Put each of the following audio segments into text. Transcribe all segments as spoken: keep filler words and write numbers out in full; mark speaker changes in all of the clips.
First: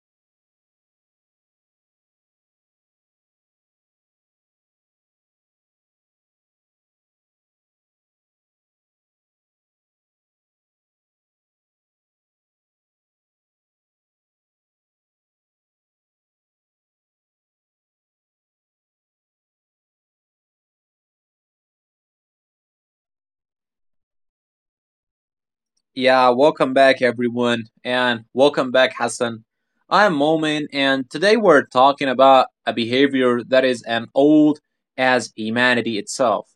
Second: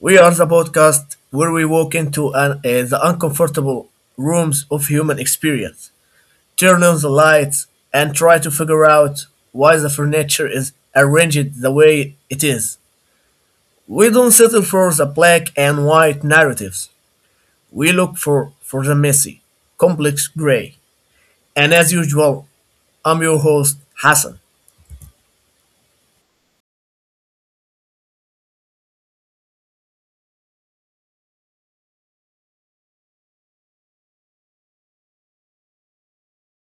Speaker 1: We are the podcast where we walk into an, uh, the uncomfortable rooms of human experience, turn on the lights, and try to figure out why the furniture is arranged the way it is. We don't settle for the black and white narratives, we look for, for the messy, complex gray. And as usual, I'm your host, Hassan.
Speaker 2: Yeah, welcome back, everyone, and welcome back, Hassan. I'm Momin, and today we're talking about a behavior that is as old as humanity itself.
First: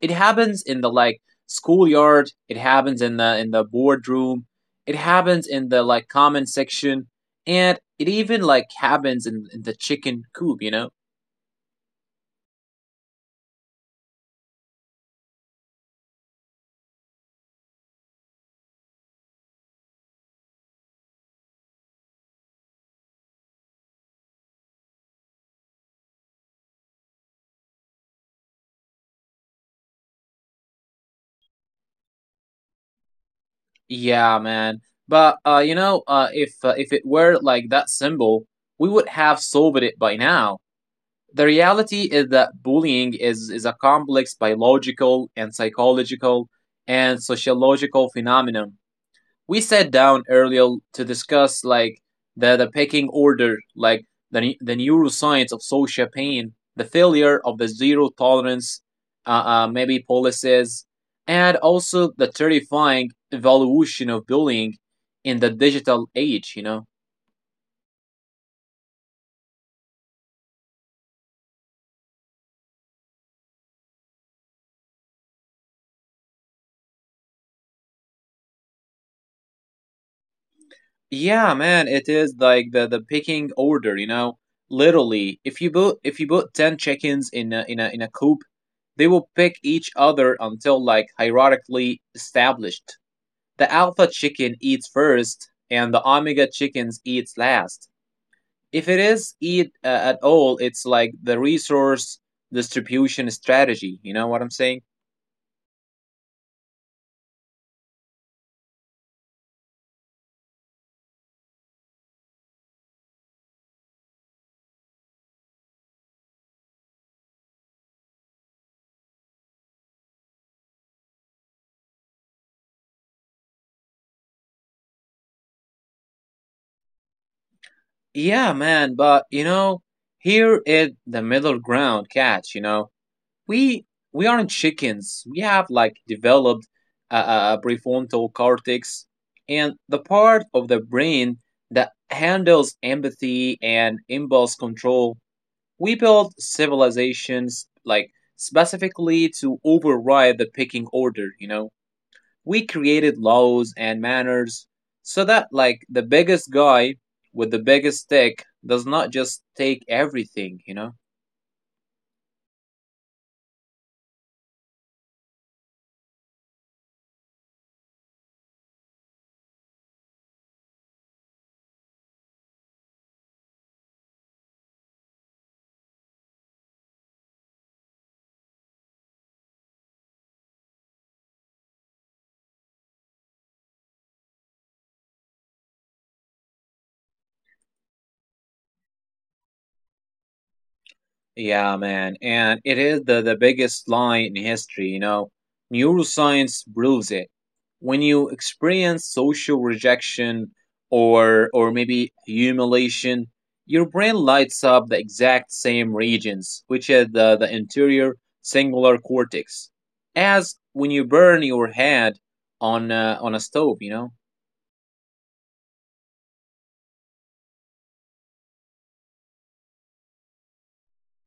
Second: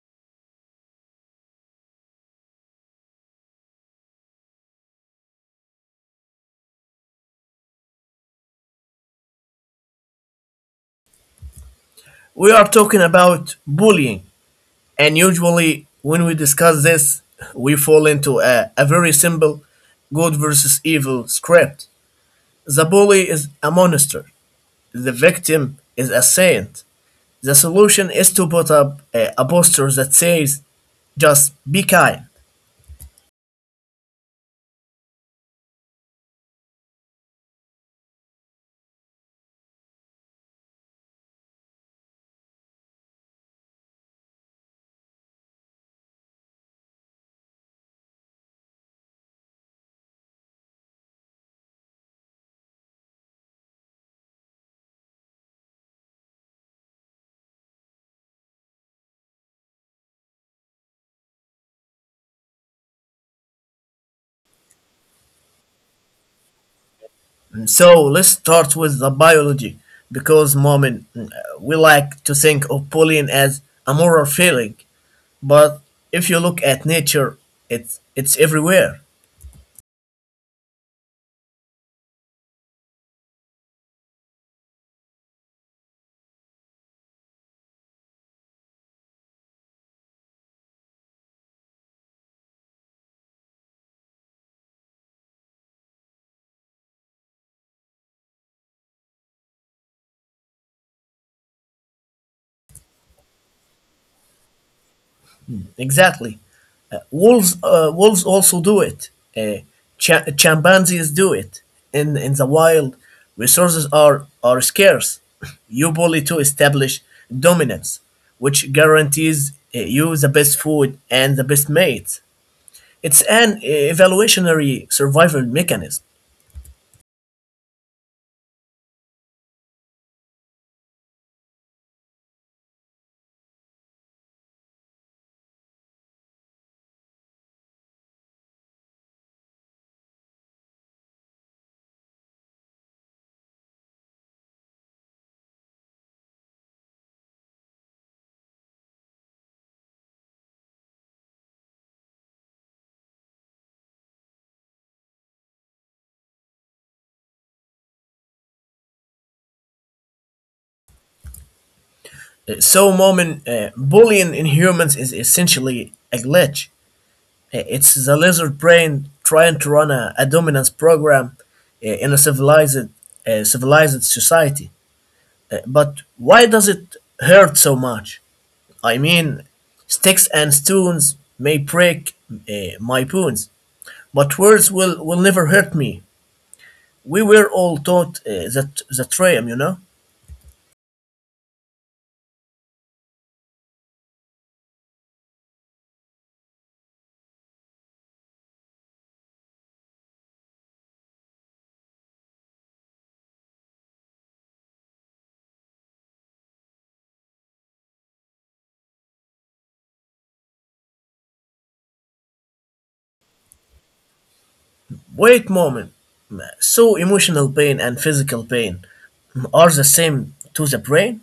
Speaker 2: It happens in the like schoolyard. It happens in the in the boardroom. It happens in the like comment section, and it even like happens in, in the chicken coop. You know?
Speaker 1: We are talking about bullying. And usually, when we discuss this, we fall into a, a very simple good versus evil script. The bully is a monster, the victim is a saint. The solution is to put up a, a poster that says, just be kind.
Speaker 2: Yeah, man. But uh, you know, uh, if uh, if it were like that symbol, we would have solved it by now. The reality is that bullying is, is a complex biological and psychological and sociological phenomenon. We sat down earlier to discuss like the, the pecking order, like the, the neuroscience of social pain, the failure of the zero tolerance, uh, uh, maybe policies, and also the terrifying evolution of bullying in the digital age, you know?
Speaker 1: So let's start with the biology, because Mom, we like to think of bullying as a moral failing, but if you look at nature, it's it's everywhere.
Speaker 2: Yeah, man, it is like the the picking order, you know. Literally, if you put if you put ten chickens in a, in a in a coop, they will pick each other until like hierarchically established. The alpha chicken eats first, and the omega chickens eats last. If it is eat uh, at all, it's like the resource distribution strategy. You know what I'm saying?
Speaker 1: Exactly. Uh, wolves, uh, wolves also do it. Uh, cha- chimpanzees do it. In in the wild, resources are are scarce. You bully to establish dominance, which guarantees uh, you the best food and the best mates. It's an evolutionary survival mechanism.
Speaker 2: Yeah, man, but you know, here is the middle ground catch. You know We we aren't chickens. We have like developed a, a prefrontal cortex and the part of the brain that handles empathy and impulse control. We built civilizations like specifically to override the picking order, you know. We created laws and manners so that like the biggest guy with the biggest stick does not just take everything, you know.
Speaker 1: Uh, So, Momin, uh, bullying in humans is essentially a glitch. I- It's the lizard brain trying to run a, a dominance program uh, in a civilized, uh, civilized society. Uh, but why does it hurt so much? I mean, sticks and stones may break uh, my bones, but words will, will never hurt me. We were all taught uh, that that rhyme, you know.
Speaker 2: Yeah, man, and it is the, the biggest lie in history, you know. Neuroscience proves it. When you experience social rejection or or maybe humiliation, your brain lights up the exact same regions, which is the, the interior singular cortex, as when you burn your head on uh, on a stove, you know.
Speaker 1: Wait, moment. So emotional pain and physical pain are the same to the brain?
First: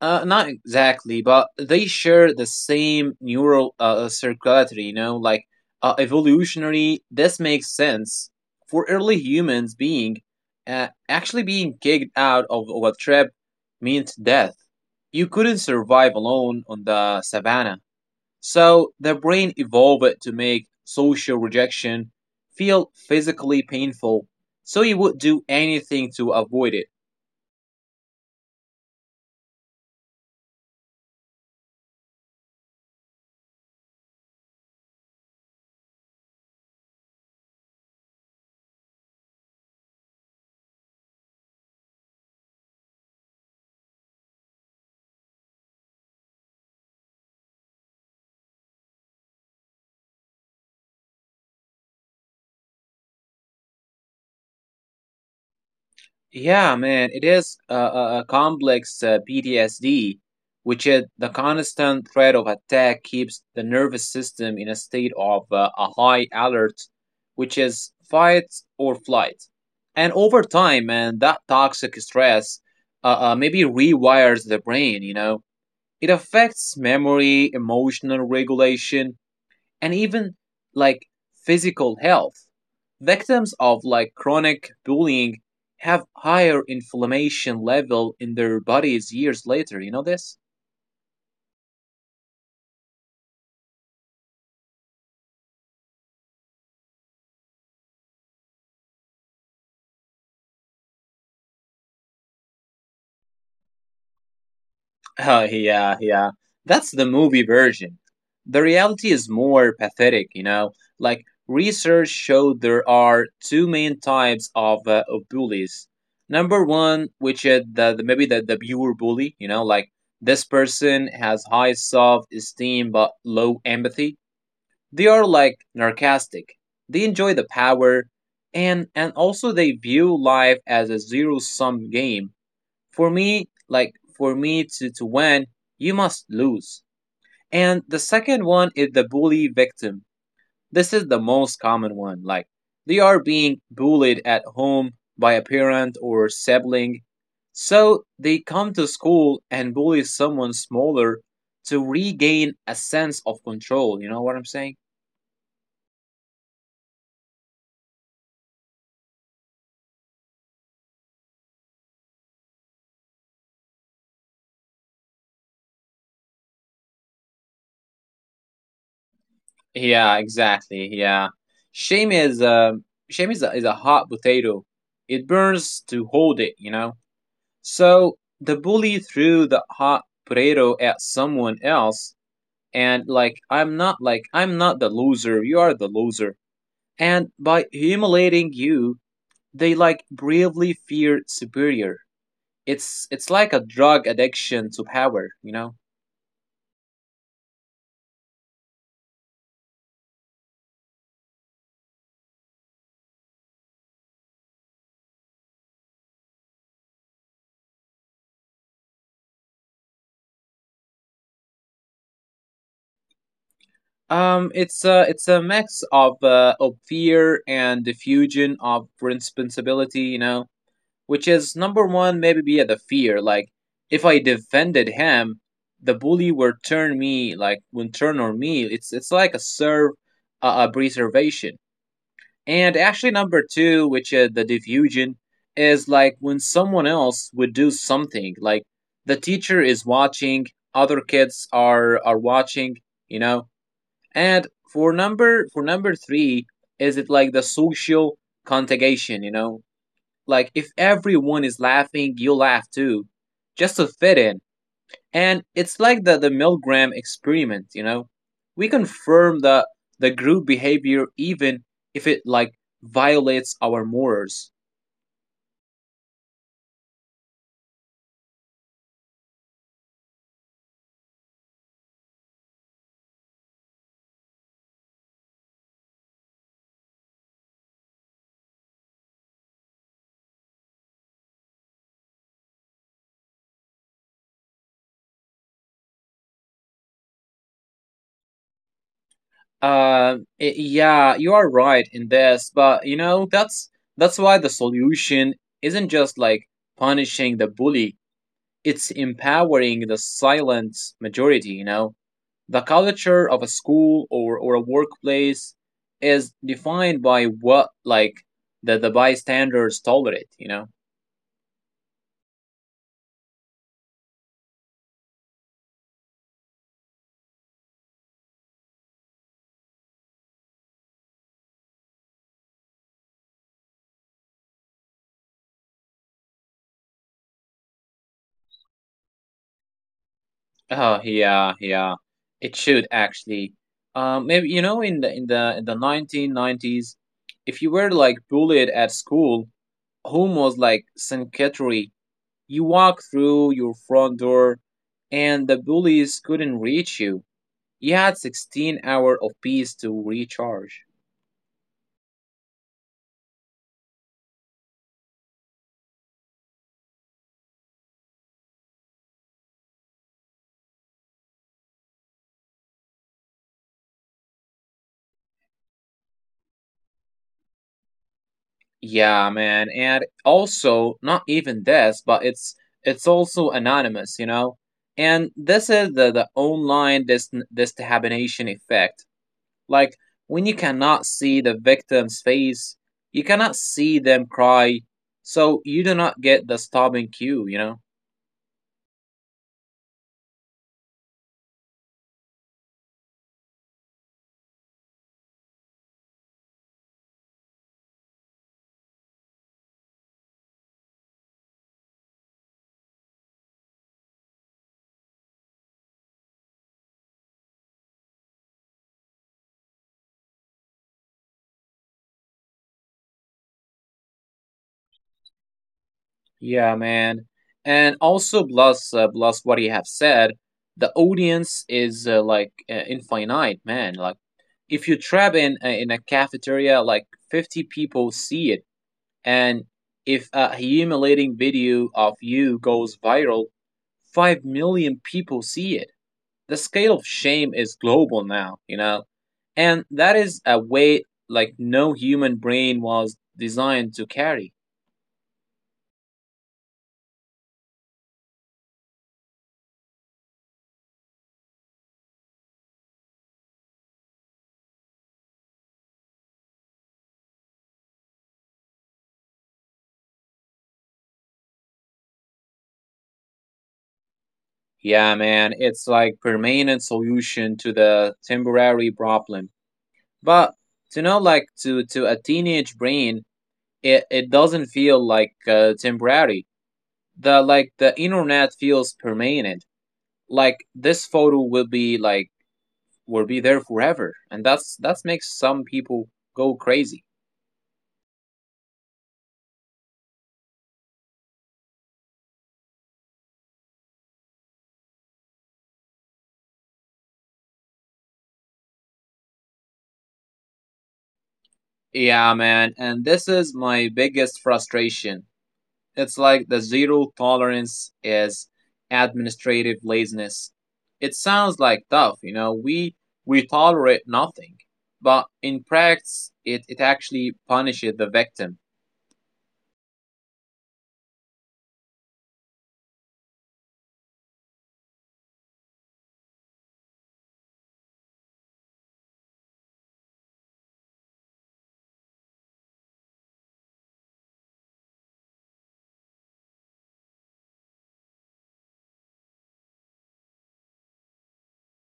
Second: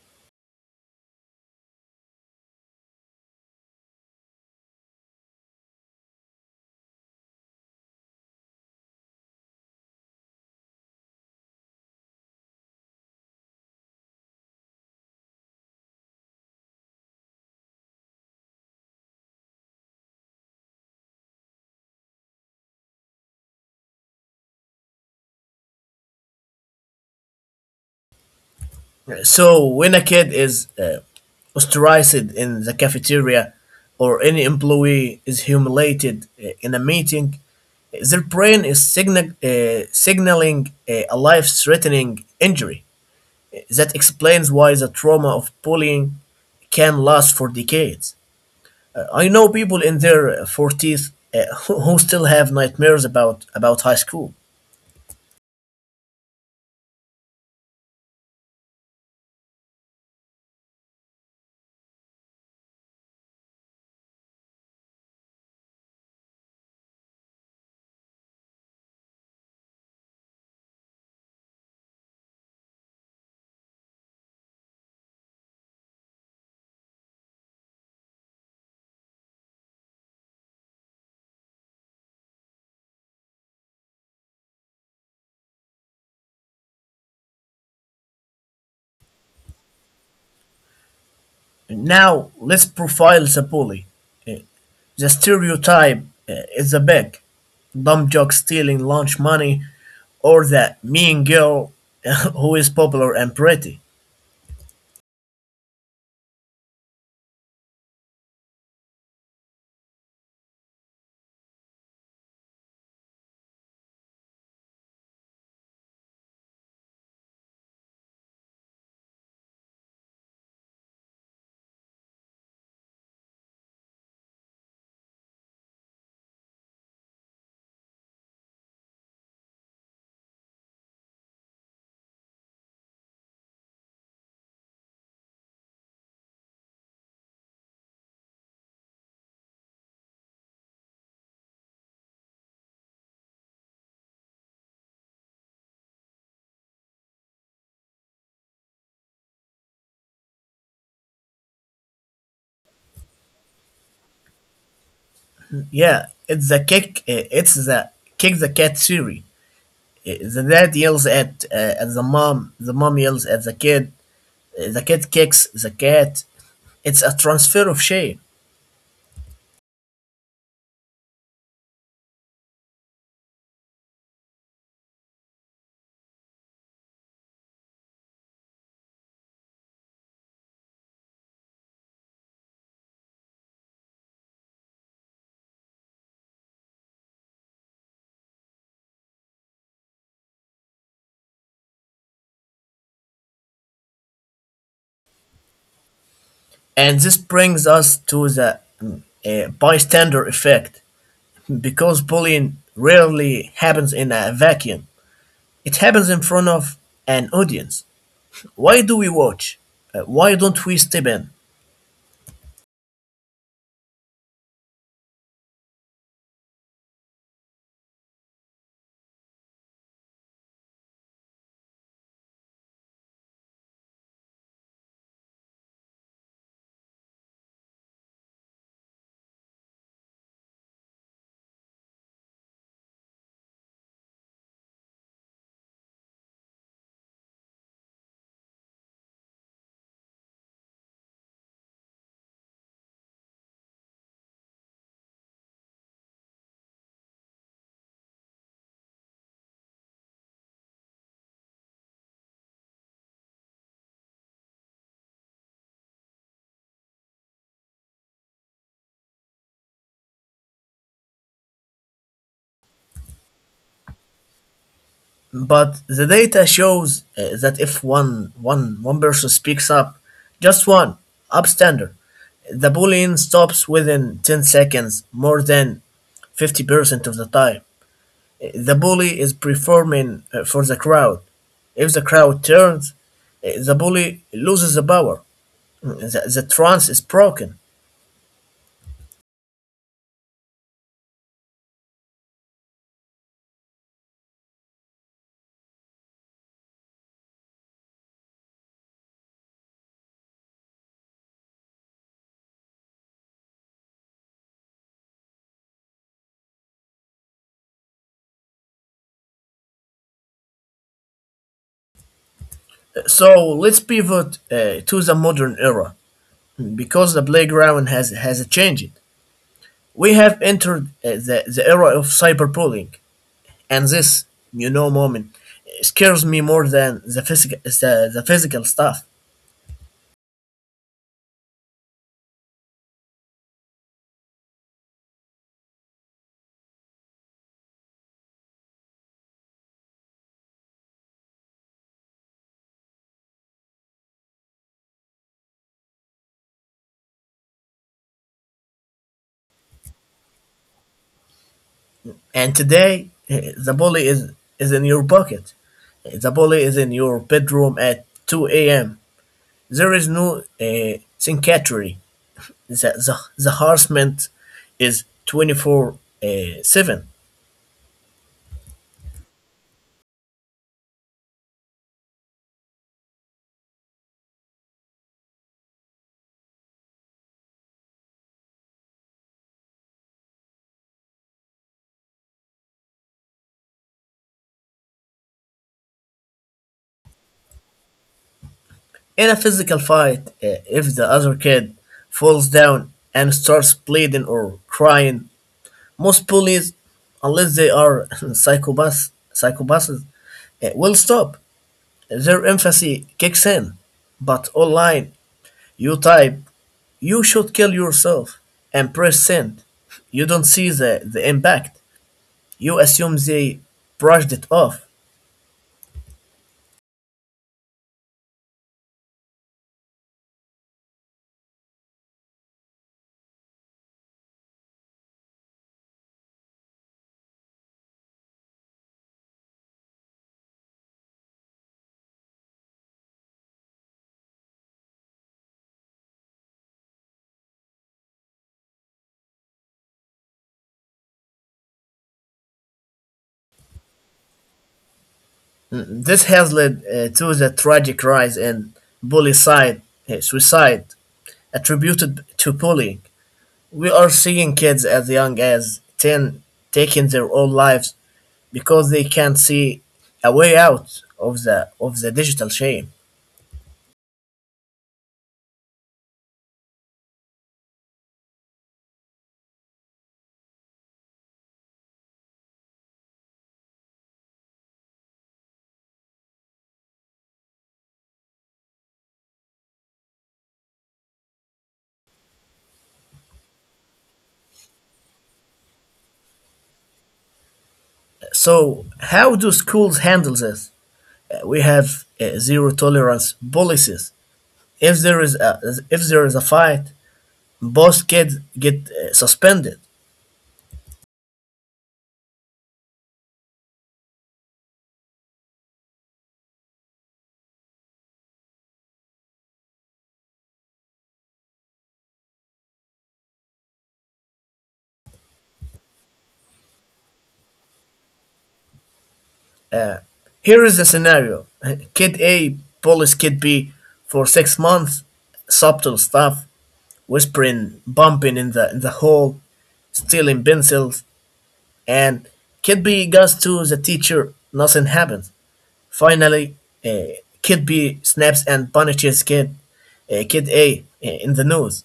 Speaker 2: Uh, not exactly, but they share the same neural uh, circuitry, you know, like uh, evolutionary, this makes sense. For early humans, being uh, actually being kicked out of, of a tribe means death. You couldn't survive alone on the savannah. So the brain evolved to make social rejection feel physically painful, so you would do anything to avoid it.
Speaker 1: So, when a kid is uh, ostracized in the cafeteria or any employee is humiliated uh, in a meeting, their brain is signal, uh, signaling uh, a life threatening injury. That explains why the trauma of bullying can last for decades. Uh, I know people in their forties uh, who who still have nightmares about, about high school.
Speaker 2: Yeah, man, it is a, a, a complex uh, P T S D, which is the constant threat of attack keeps the nervous system in a state of uh, a high alert, which is fight or flight. And over time, man, that toxic stress uh, uh, maybe rewires the brain, you know. It affects memory, emotional regulation, and even like physical health. Victims of like chronic bullying have higher inflammation level in their bodies years later. You know this?
Speaker 1: Now, let's profile the bully. Uh, The stereotype uh, is the big dumb jock stealing lunch money or the mean girl who is popular and pretty.
Speaker 2: Oh, yeah, yeah. That's the movie version. The reality is more pathetic, you know? Like, research showed there are two main types of, uh, of bullies. Number one, which is the, the, maybe the, the pure bully, you know, like this person has high self esteem but low empathy. They are like narcissistic. They enjoy the power and and also they view life as a zero sum game. For me, like for me to, to win, you must lose. And the second one is the bully victim. This is the most common one. Like they are being bullied at home by a parent or sibling. So they come to school and bully someone smaller to regain a sense of control. You know what I'm saying?
Speaker 1: Yeah, it's the kick. uh, it's the kick the cat theory. Uh, The dad yells at uh, at the mom. The mom yells at the kid. Uh, The kid kicks the cat. It's a transfer of shame,
Speaker 2: Yeah, exactly. Yeah, shame is uh, shame is a, is a hot potato. It burns to hold it, you know. So the bully threw the hot potato at someone else, and like I'm not like I'm not the loser. You are the loser. And by humiliating you, they like bravely fear superior. It's it's like a drug addiction to power, you know.
Speaker 1: and this brings us to the mm, uh, bystander effect, because bullying rarely happens in a vacuum. It happens in front of an audience. Why do we watch? Uh, why don't we step in?
Speaker 2: Um, it's a it's a mix of uh, of fear and the fusion of responsibility, you know, which is number one, maybe be the fear. Like, if I defended him, the bully will turn me like will turn on me. It's it's like a serve uh, a preservation. And actually, number two, which is the diffusion, is like when someone else would do something. Like the teacher is watching, other kids are are watching, you know and for number for number three, is it like the social contagion? You know, like, if everyone is laughing, you laugh too, just to fit in. And it's like the the Milgram experiment. You know, we confirm the the group behavior even if it like violates our morals.
Speaker 1: But the data shows uh, that if one, one, one person speaks up, just one, upstander, the bullying stops within ten seconds more than fifty percent of the time. Uh, The bully is performing uh, for the crowd. If the crowd turns, uh, the bully loses the power. Uh, The, the trance is broken.
Speaker 2: Um, i- yeah, you are right in this, but you know that's that's why the solution isn't just like punishing the bully. It's empowering the silent majority, you know. The culture of a school or, or a workplace is defined by what like the, the bystanders tolerate, you know.
Speaker 1: So let's pivot uh, to the modern era, because the playground has has changed. We have entered uh, the, the era of cyberbullying, and this, you know, moment, uh, scares me more than the physical the, the physical stuff.
Speaker 2: Oh, yeah, yeah. It should actually. Um, maybe you know in the in the in the nineteen nineties, if you were like bullied at school, home was like sanctuary. You walk through your front door, and the bullies couldn't reach you. He had sixteen hours of peace to recharge.
Speaker 1: And today, uh, the bully is is in your pocket. The bully is in your bedroom at two a m. There is no uh, syncatry. The, the, the harassment is twenty four uh, seven.
Speaker 2: Yeah, man. And also, not even this, but it's it's also anonymous, you know? And this is the, the online dis- destabination effect. Like, when you cannot see the victim's face, you cannot see them cry, so you do not get the stopping cue, you know?
Speaker 1: In a physical fight, uh, if the other kid falls down and starts bleeding or crying, most bullies, unless they are psychopaths, psychopaths uh, will stop. Their empathy kicks in. But online, you type, you should kill yourself, and press send. You don't see the, the impact. You assume they brushed it off.
Speaker 2: Yeah, man. And also, plus, uh, plus what you have said, the audience is uh, like uh, infinite, man. Like, if you trap in uh, in a cafeteria, like fifty people see it, and if a humiliating video of you goes viral, five million people see it. The scale of shame is global now, you know, and that is a weight like no human brain was designed to carry.
Speaker 1: Mm, this has led uh, to the tragic rise in bully side, uh, suicide attributed to bullying. We are seeing kids as young as ten taking their own lives because they can't see a way out of the of the digital shame.
Speaker 2: Yeah, man, it's like permanent solution to the temporary problem. But you know, like to to a teenage brain, it it doesn't feel like uh, temporary. The like the internet feels permanent. Like this photo will be like will be there forever, and that's that's makes some people go crazy.
Speaker 1: So, how do schools handle this? Uh, We have uh, zero tolerance policies. If there is a if there is a fight, both kids get uh, suspended.
Speaker 2: Yeah, man, and this is my biggest frustration. It's like the zero tolerance is administrative laziness. It sounds like tough, you know, we we tolerate nothing. But in practice it, it actually punishes the victim.
Speaker 1: Uh, here is the scenario: Kid A bullies Kid B for six months. Subtle stuff: whispering, bumping in the in the hall, stealing pencils, and Kid B goes to the teacher. Nothing happens. Finally, uh, Kid B snaps and punishes Kid uh, Kid A uh, in the nose.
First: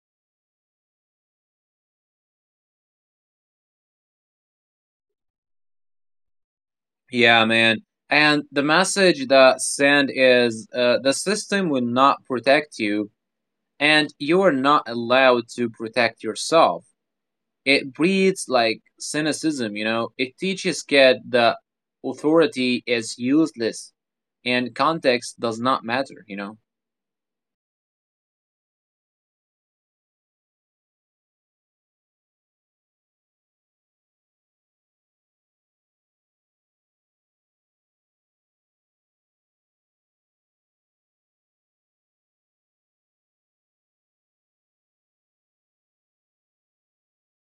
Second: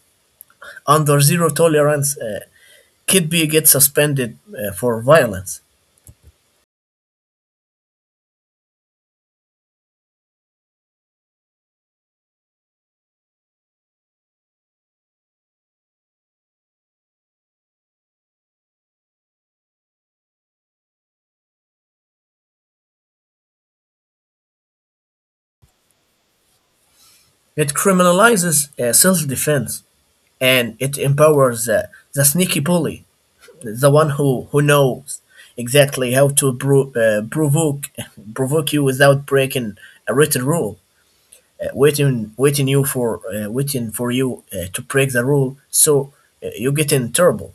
Speaker 1: Under zero tolerance, uh, Kid B gets suspended uh, for violence.
Speaker 2: Yeah, man. And the message that sent is uh, the system will not protect you and you are not allowed to protect yourself. It breeds like cynicism, you know. It teaches kids that authority is useless and context does not matter, you know.
Speaker 1: It criminalizes uh, self-defense, and it empowers uh, the sneaky bully, the one who who knows exactly how to pro- uh, provoke provoke you without breaking a written rule, uh, waiting waiting you for uh, waiting for you uh, to break the rule. So uh, you get in trouble.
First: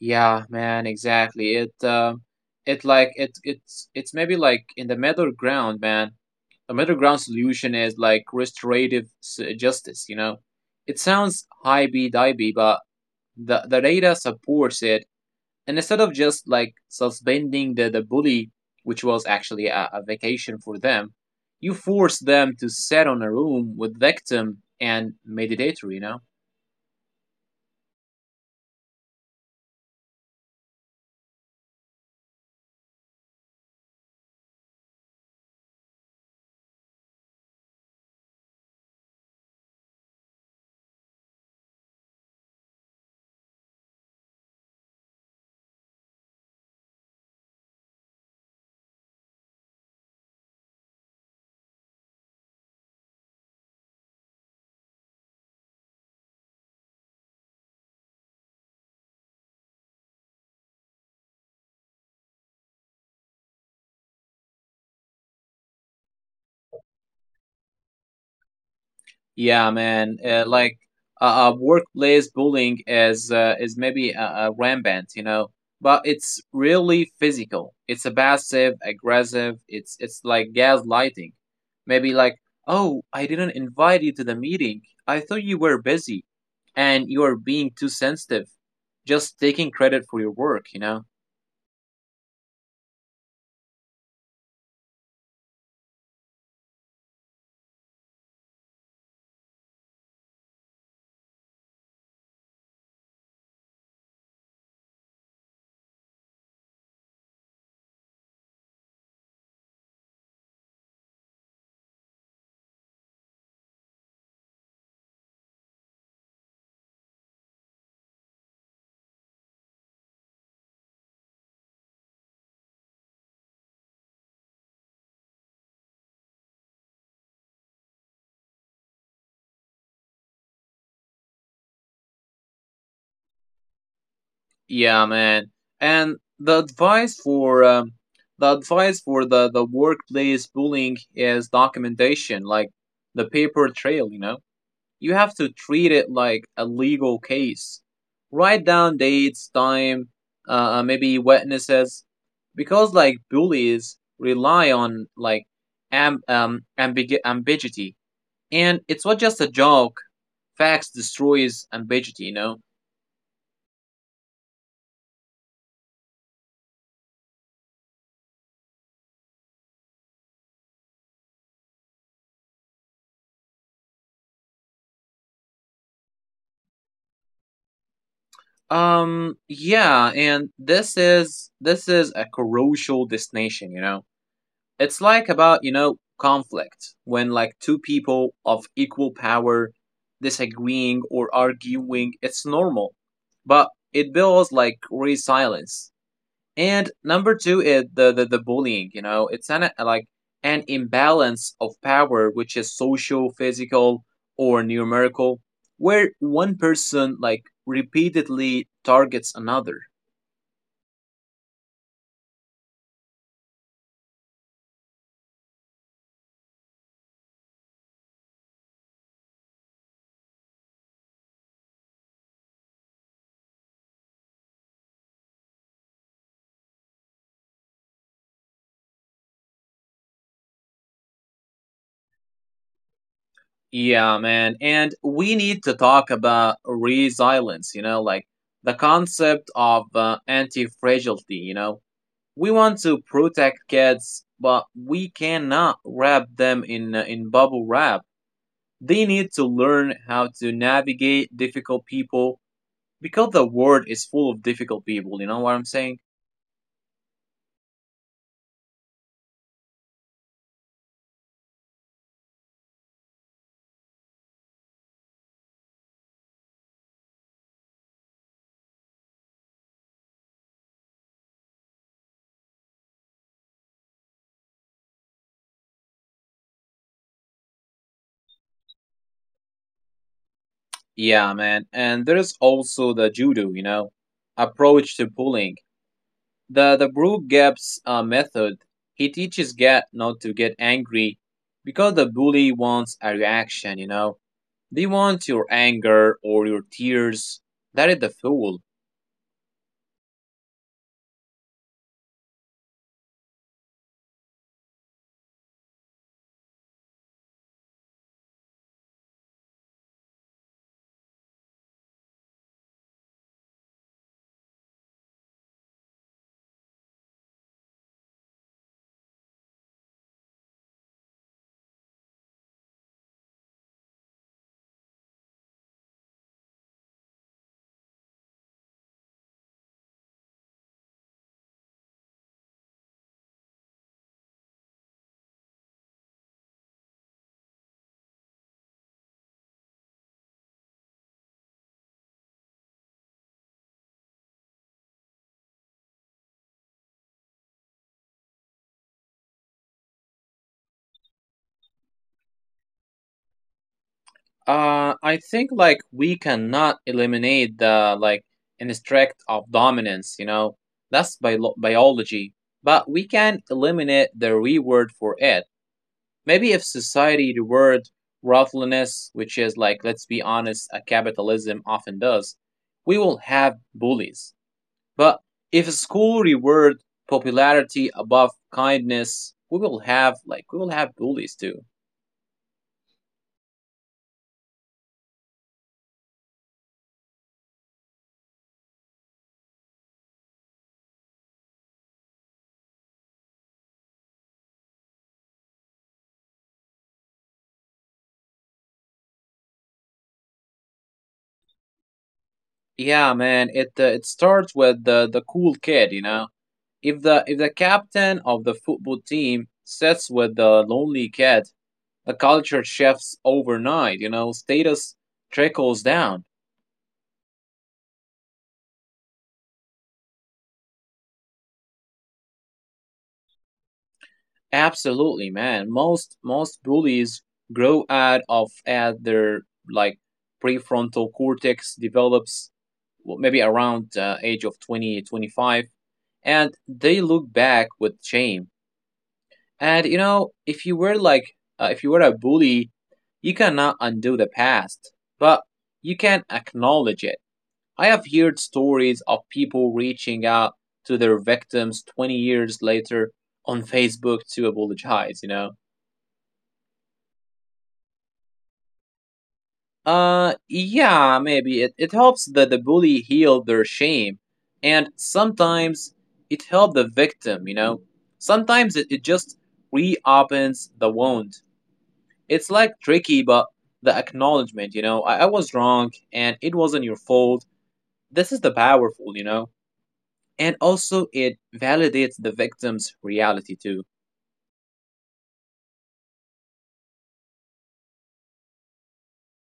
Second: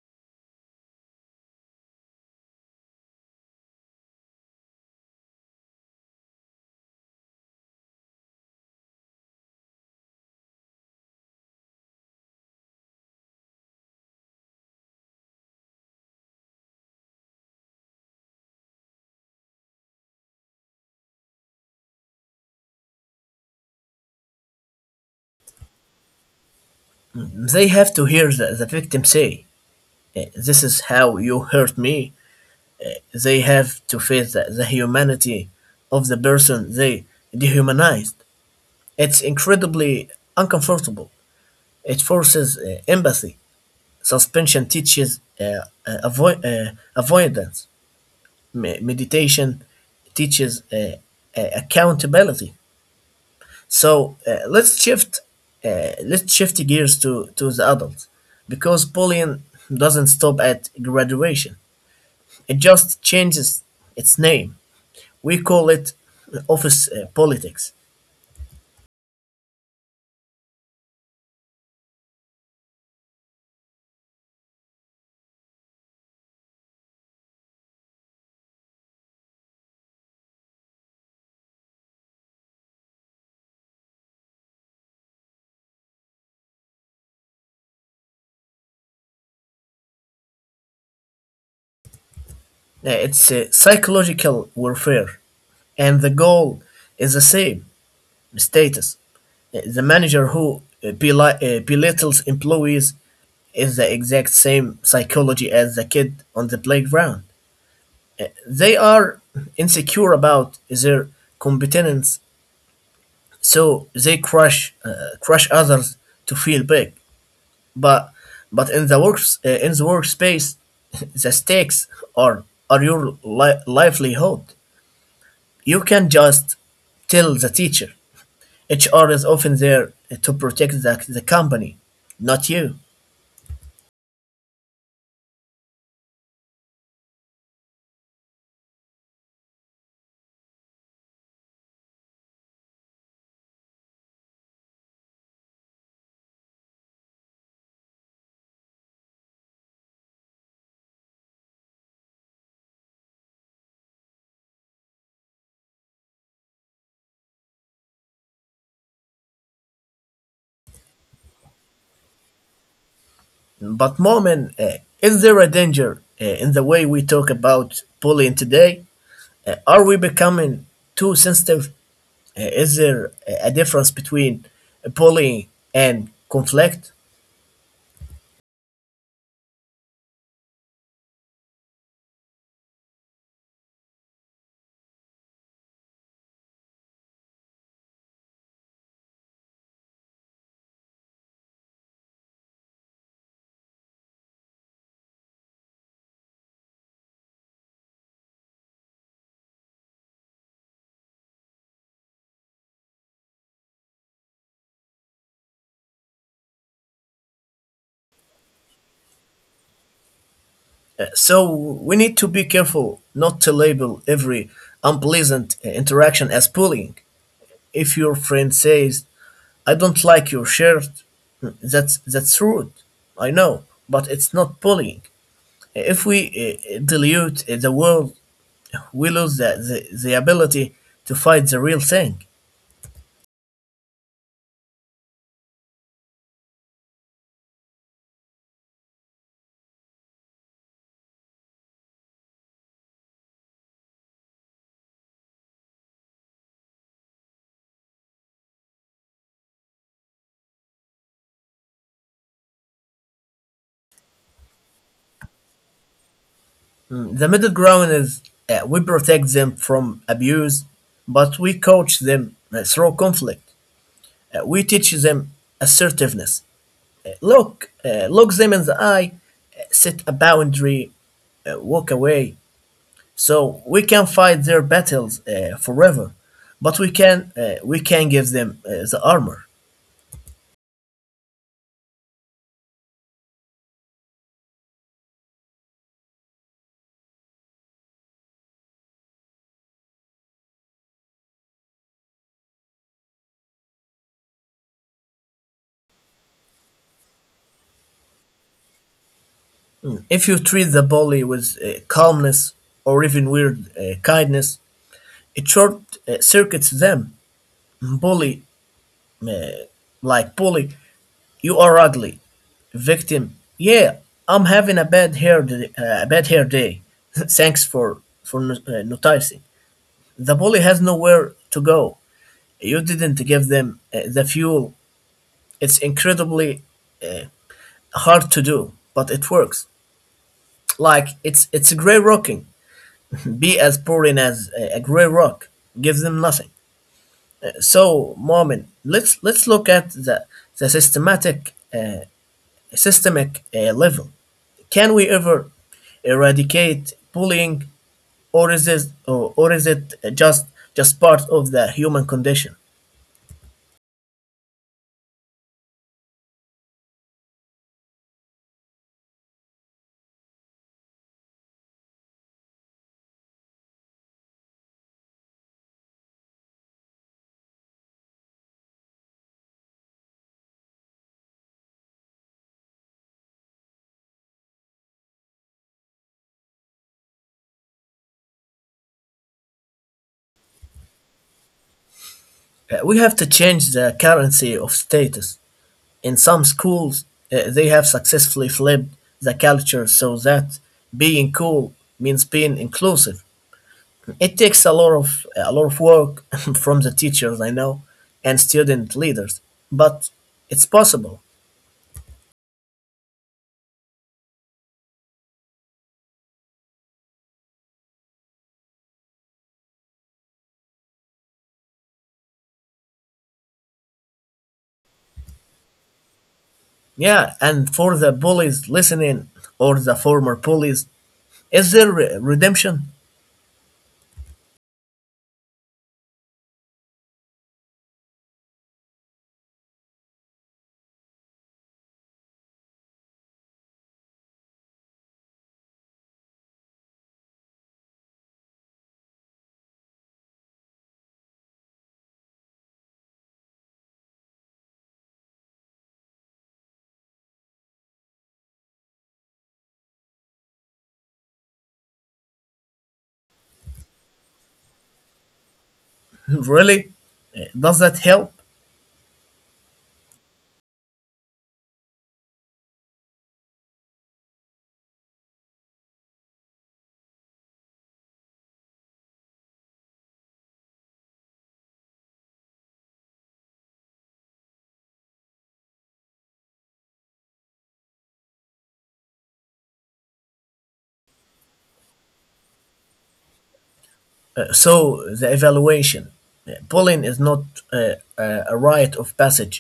Speaker 2: Yeah, man, exactly. It um it like it it's it's maybe like in the middle ground, man. A middle ground solution is like restorative s- justice, you know. It sounds high b divey, but the, the data supports it, and instead of just like suspending the, the bully, which was actually a, a vacation for them, you force them to sit on a room with victim and mediator, you know.
Speaker 1: They have to hear the, the victim say, uh, "This is how you hurt me." They have to face the, the humanity of the person they dehumanized. It's incredibly uncomfortable. It forces uh, empathy. Suspension teaches uh, uh, avoid, uh, avoidance. Me- meditation teaches uh, uh, accountability. So uh, let's shift. Uh, let's shift gears to to the adults, because bullying doesn't stop at graduation. It just changes its name. We call it office uh, politics.
Speaker 2: Yeah, man. Uh, like uh, uh, workplace bullying is uh, is maybe uh, uh, rampant, you know, but it's really physical. It's a passive aggressive. It's it's like gaslighting. Maybe like, oh, I didn't invite you to the meeting. I thought you were busy, and you are being too sensitive. Just taking credit for your work, you know.
Speaker 1: Uh, it's uh, psychological warfare, and the goal is the same: status. The manager who beli- uh, belittles employees is the exact same psychology as the kid on the playground. They are insecure about their competence, so they crush uh, crush others to feel big. But but in the works uh, in the workspace, the stakes are are your li- livelihood. You can just tell the teacher. H R is often there uh, to protect the, the company, not you.
Speaker 2: Yeah, man. And the advice for um, the advice for the the workplace bullying is documentation, like the paper trail. You know, you have to treat it like a legal case. Write down dates, time, uh, uh, maybe witnesses, because like bullies rely on like am um ambig- ambiguity, and it's not just a joke. Facts destroys ambiguity. You know.
Speaker 1: But, moment, uh, is there a danger uh, in the way we talk about bullying today? Uh, are we becoming too sensitive? Uh, is there a a difference between bullying and conflict?
Speaker 2: Um, yeah, and this is this is a crucial distinction, you know. It's like about, you know, conflict when like two people of equal power disagreeing or arguing, it's normal. But it builds like resilience. And number two is the, the, the bullying, you know, it's an like an imbalance of power which is social, physical, or numerical, where one person like repeatedly targets another.
Speaker 1: Uh, so, we need to be careful not to label every unpleasant uh, interaction as bullying. If your friend says, "I don't like your shirt," That's that's rude, I know, but it's not bullying. If we uh, dilute the world, we lose the, the, the ability to fight the real thing.
Speaker 2: Yeah, man. And we need to talk about resilience, you know, like the concept of uh, anti fragility, you know. We want to protect kids, but we cannot wrap them in, uh, in bubble wrap. They need to learn how to navigate difficult people because the world is full of difficult people, you know what I'm saying?
Speaker 1: Mm, the middle ground is, uh, we protect them from abuse, but we coach them uh, through conflict. Uh, we teach them assertiveness. Uh, look, uh, Look them in the eye, uh, set a boundary, uh, walk away. So we can fight their battles uh, forever, but we can uh, we can give them uh, the armor.
Speaker 2: Yeah, man. And there's also the judo, you know, approach to pulling. The the Brew Gaps uh, method, he teaches Gat not to get angry because the bully wants a reaction, you know. They want your anger or your tears. That is the fool.
Speaker 1: If you treat the bully with uh, calmness or even weird uh, kindness, it short uh, circuits them. Bully, uh, like bully, you are ugly. Victim, yeah, I'm having a bad hair day, uh, a bad hair day. Thanks for for no- uh, noticing. The bully has nowhere to go. You didn't give them uh, the fuel. It's incredibly hard to do, but it works. Like it's it's gray rocking. Be as boring as a, a gray rock. Give them nothing. So, Mormon, let's let's look at the the systematic uh, systemic uh, level. Can we ever eradicate bullying, or is this or, or is it just just part of the human condition?
Speaker 2: Uh, I think like we cannot eliminate the like instinct of dominance. You know, that's bio- biology, but we can eliminate the reward for it. Maybe if society reward worthlessness, which is like let's be honest, a capitalism often does, we will have bullies. But if school reward popularity above kindness, we will have like we will have bullies too.
Speaker 1: Uh, we have to change the currency of status. In some schools, uh, they have successfully flipped the culture so that being cool means being inclusive. It takes a lot of a lot of work from the teachers I know and student leaders, but it's possible.
Speaker 2: Yeah, man. It uh, it starts with the the cool kid, you know. If the if the captain of the football team sits with the lonely kid, the culture shifts overnight. You know, status trickles down.
Speaker 1: Yeah, and for the bullies listening or the former bullies, is there re- redemption?
Speaker 2: Absolutely, man. Most most bullies grow out of at their like prefrontal cortex develops well, maybe around uh, age of twenty twenty five, and they look back with shame. And you know, if you were like, uh, if you were a bully, you cannot undo the past, but you can acknowledge it. I have heard stories of people reaching out to their victims twenty years later on Facebook to apologize, you know?
Speaker 1: Really? Uh, Does that help?
Speaker 2: Uh, yeah, maybe it, it helps that the bully heal their shame. And sometimes it helped the victim, you know? Sometimes it, it just reopens the wound. It's like tricky, but the acknowledgement, you know, I, I was wrong and it wasn't your fault. This is the powerful, you know. And also, it validates the victim's reality too.
Speaker 1: Uh, so, the evaluation: Uh, bullying is not uh, a a rite of passage.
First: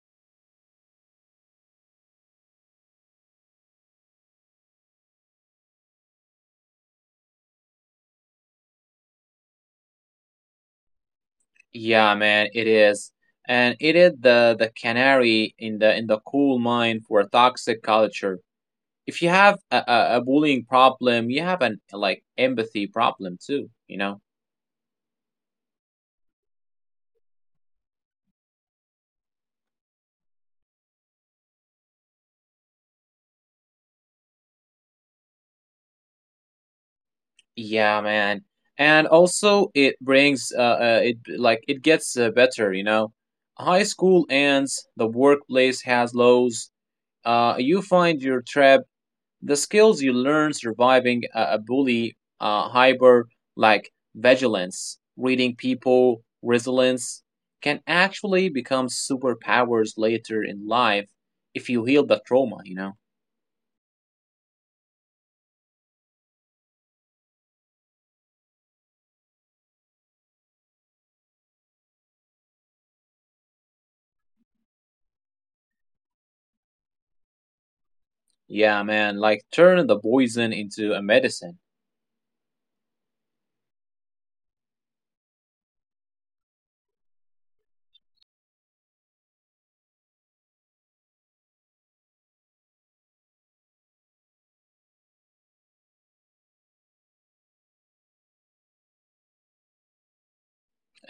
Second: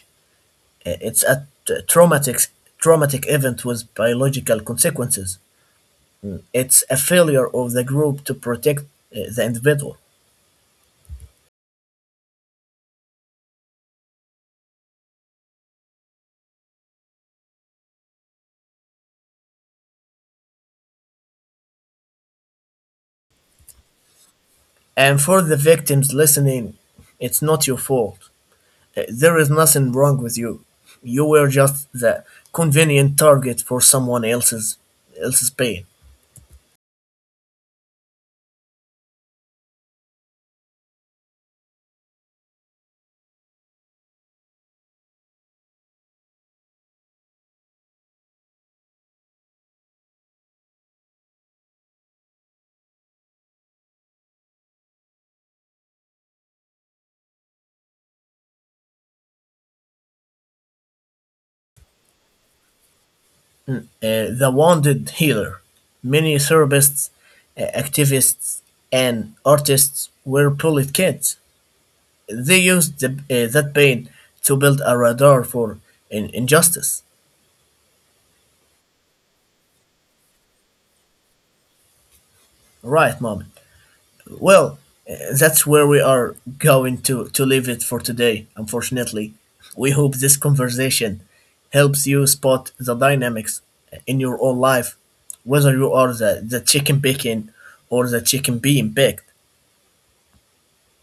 Speaker 1: Uh, It's a t- traumatic, traumatic event with biological consequences. It's a failure of the group to protect uh, the individual.
Speaker 2: Yeah, man, it is. And it is the, the canary in the in the coal mine for a toxic culture. If you have a, a, a bullying problem, you have an like empathy problem too, you know.
Speaker 1: And for the victims listening, it's not your fault. Uh, There is nothing wrong with you. You were just the convenient target for someone else's else's pain.
Speaker 2: Yeah, man. And also it brings uh, uh it like it gets uh, better, you know. High school ends, the workplace has lows. Uh you find your tribe, the skills you learn surviving a, a bully, uh hyper like vigilance, reading people, resilience can actually become superpowers later in life if you heal the trauma, you know.
Speaker 1: Mm, uh, the wounded healer. Many therapists, uh, activists, and artists were bullied kids. They used the, uh, that pain to build a radar for in- injustice.
Speaker 2: Yeah, man, like turn the poison into a medicine.
Speaker 1: Right, Mom. Well, uh, that's where we are going to, to leave it for today, unfortunately. We hope this conversation helps you spot the dynamics in your own life, whether you are the, the chicken picking or the chicken being picked.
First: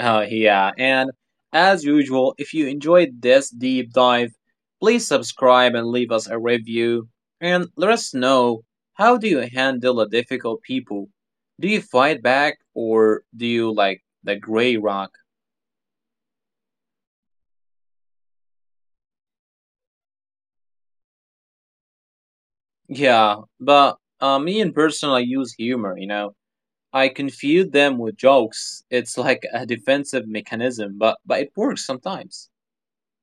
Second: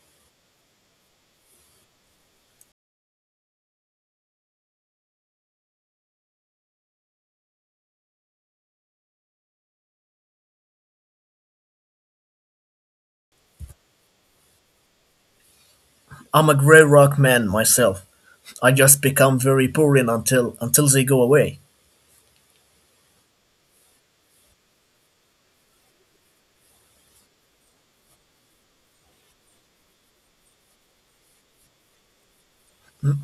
Speaker 2: Oh, yeah. And as usual, if you enjoyed this deep dive, please subscribe and leave us a review. And let us know, how do you handle the difficult people? Do you fight back or do you like the gray rock?
Speaker 1: I'm a gray rock man myself. I just become very boring until until they go away.
Speaker 2: Yeah, but uh, me in person, I use humor, you know. I confuse them with jokes. It's like a defensive mechanism, but, but it works sometimes.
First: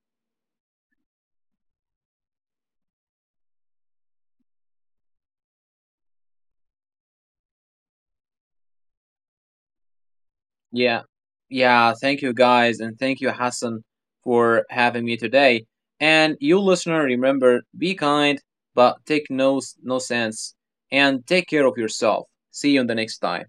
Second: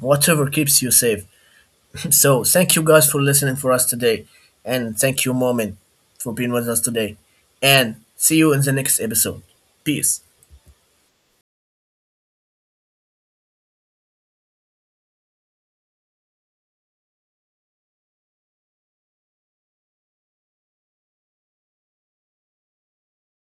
Speaker 1: Whatever keeps you safe. So thank you guys for listening for us today. And thank you, moment, for being with us today. And see you in the next episode. Peace.
Speaker 2: Yeah. Yeah. Thank you guys. And thank you, Hassan, for having me today. And you, listener, remember be kind, but take no, no sense. And take care of yourself. See you on the next time.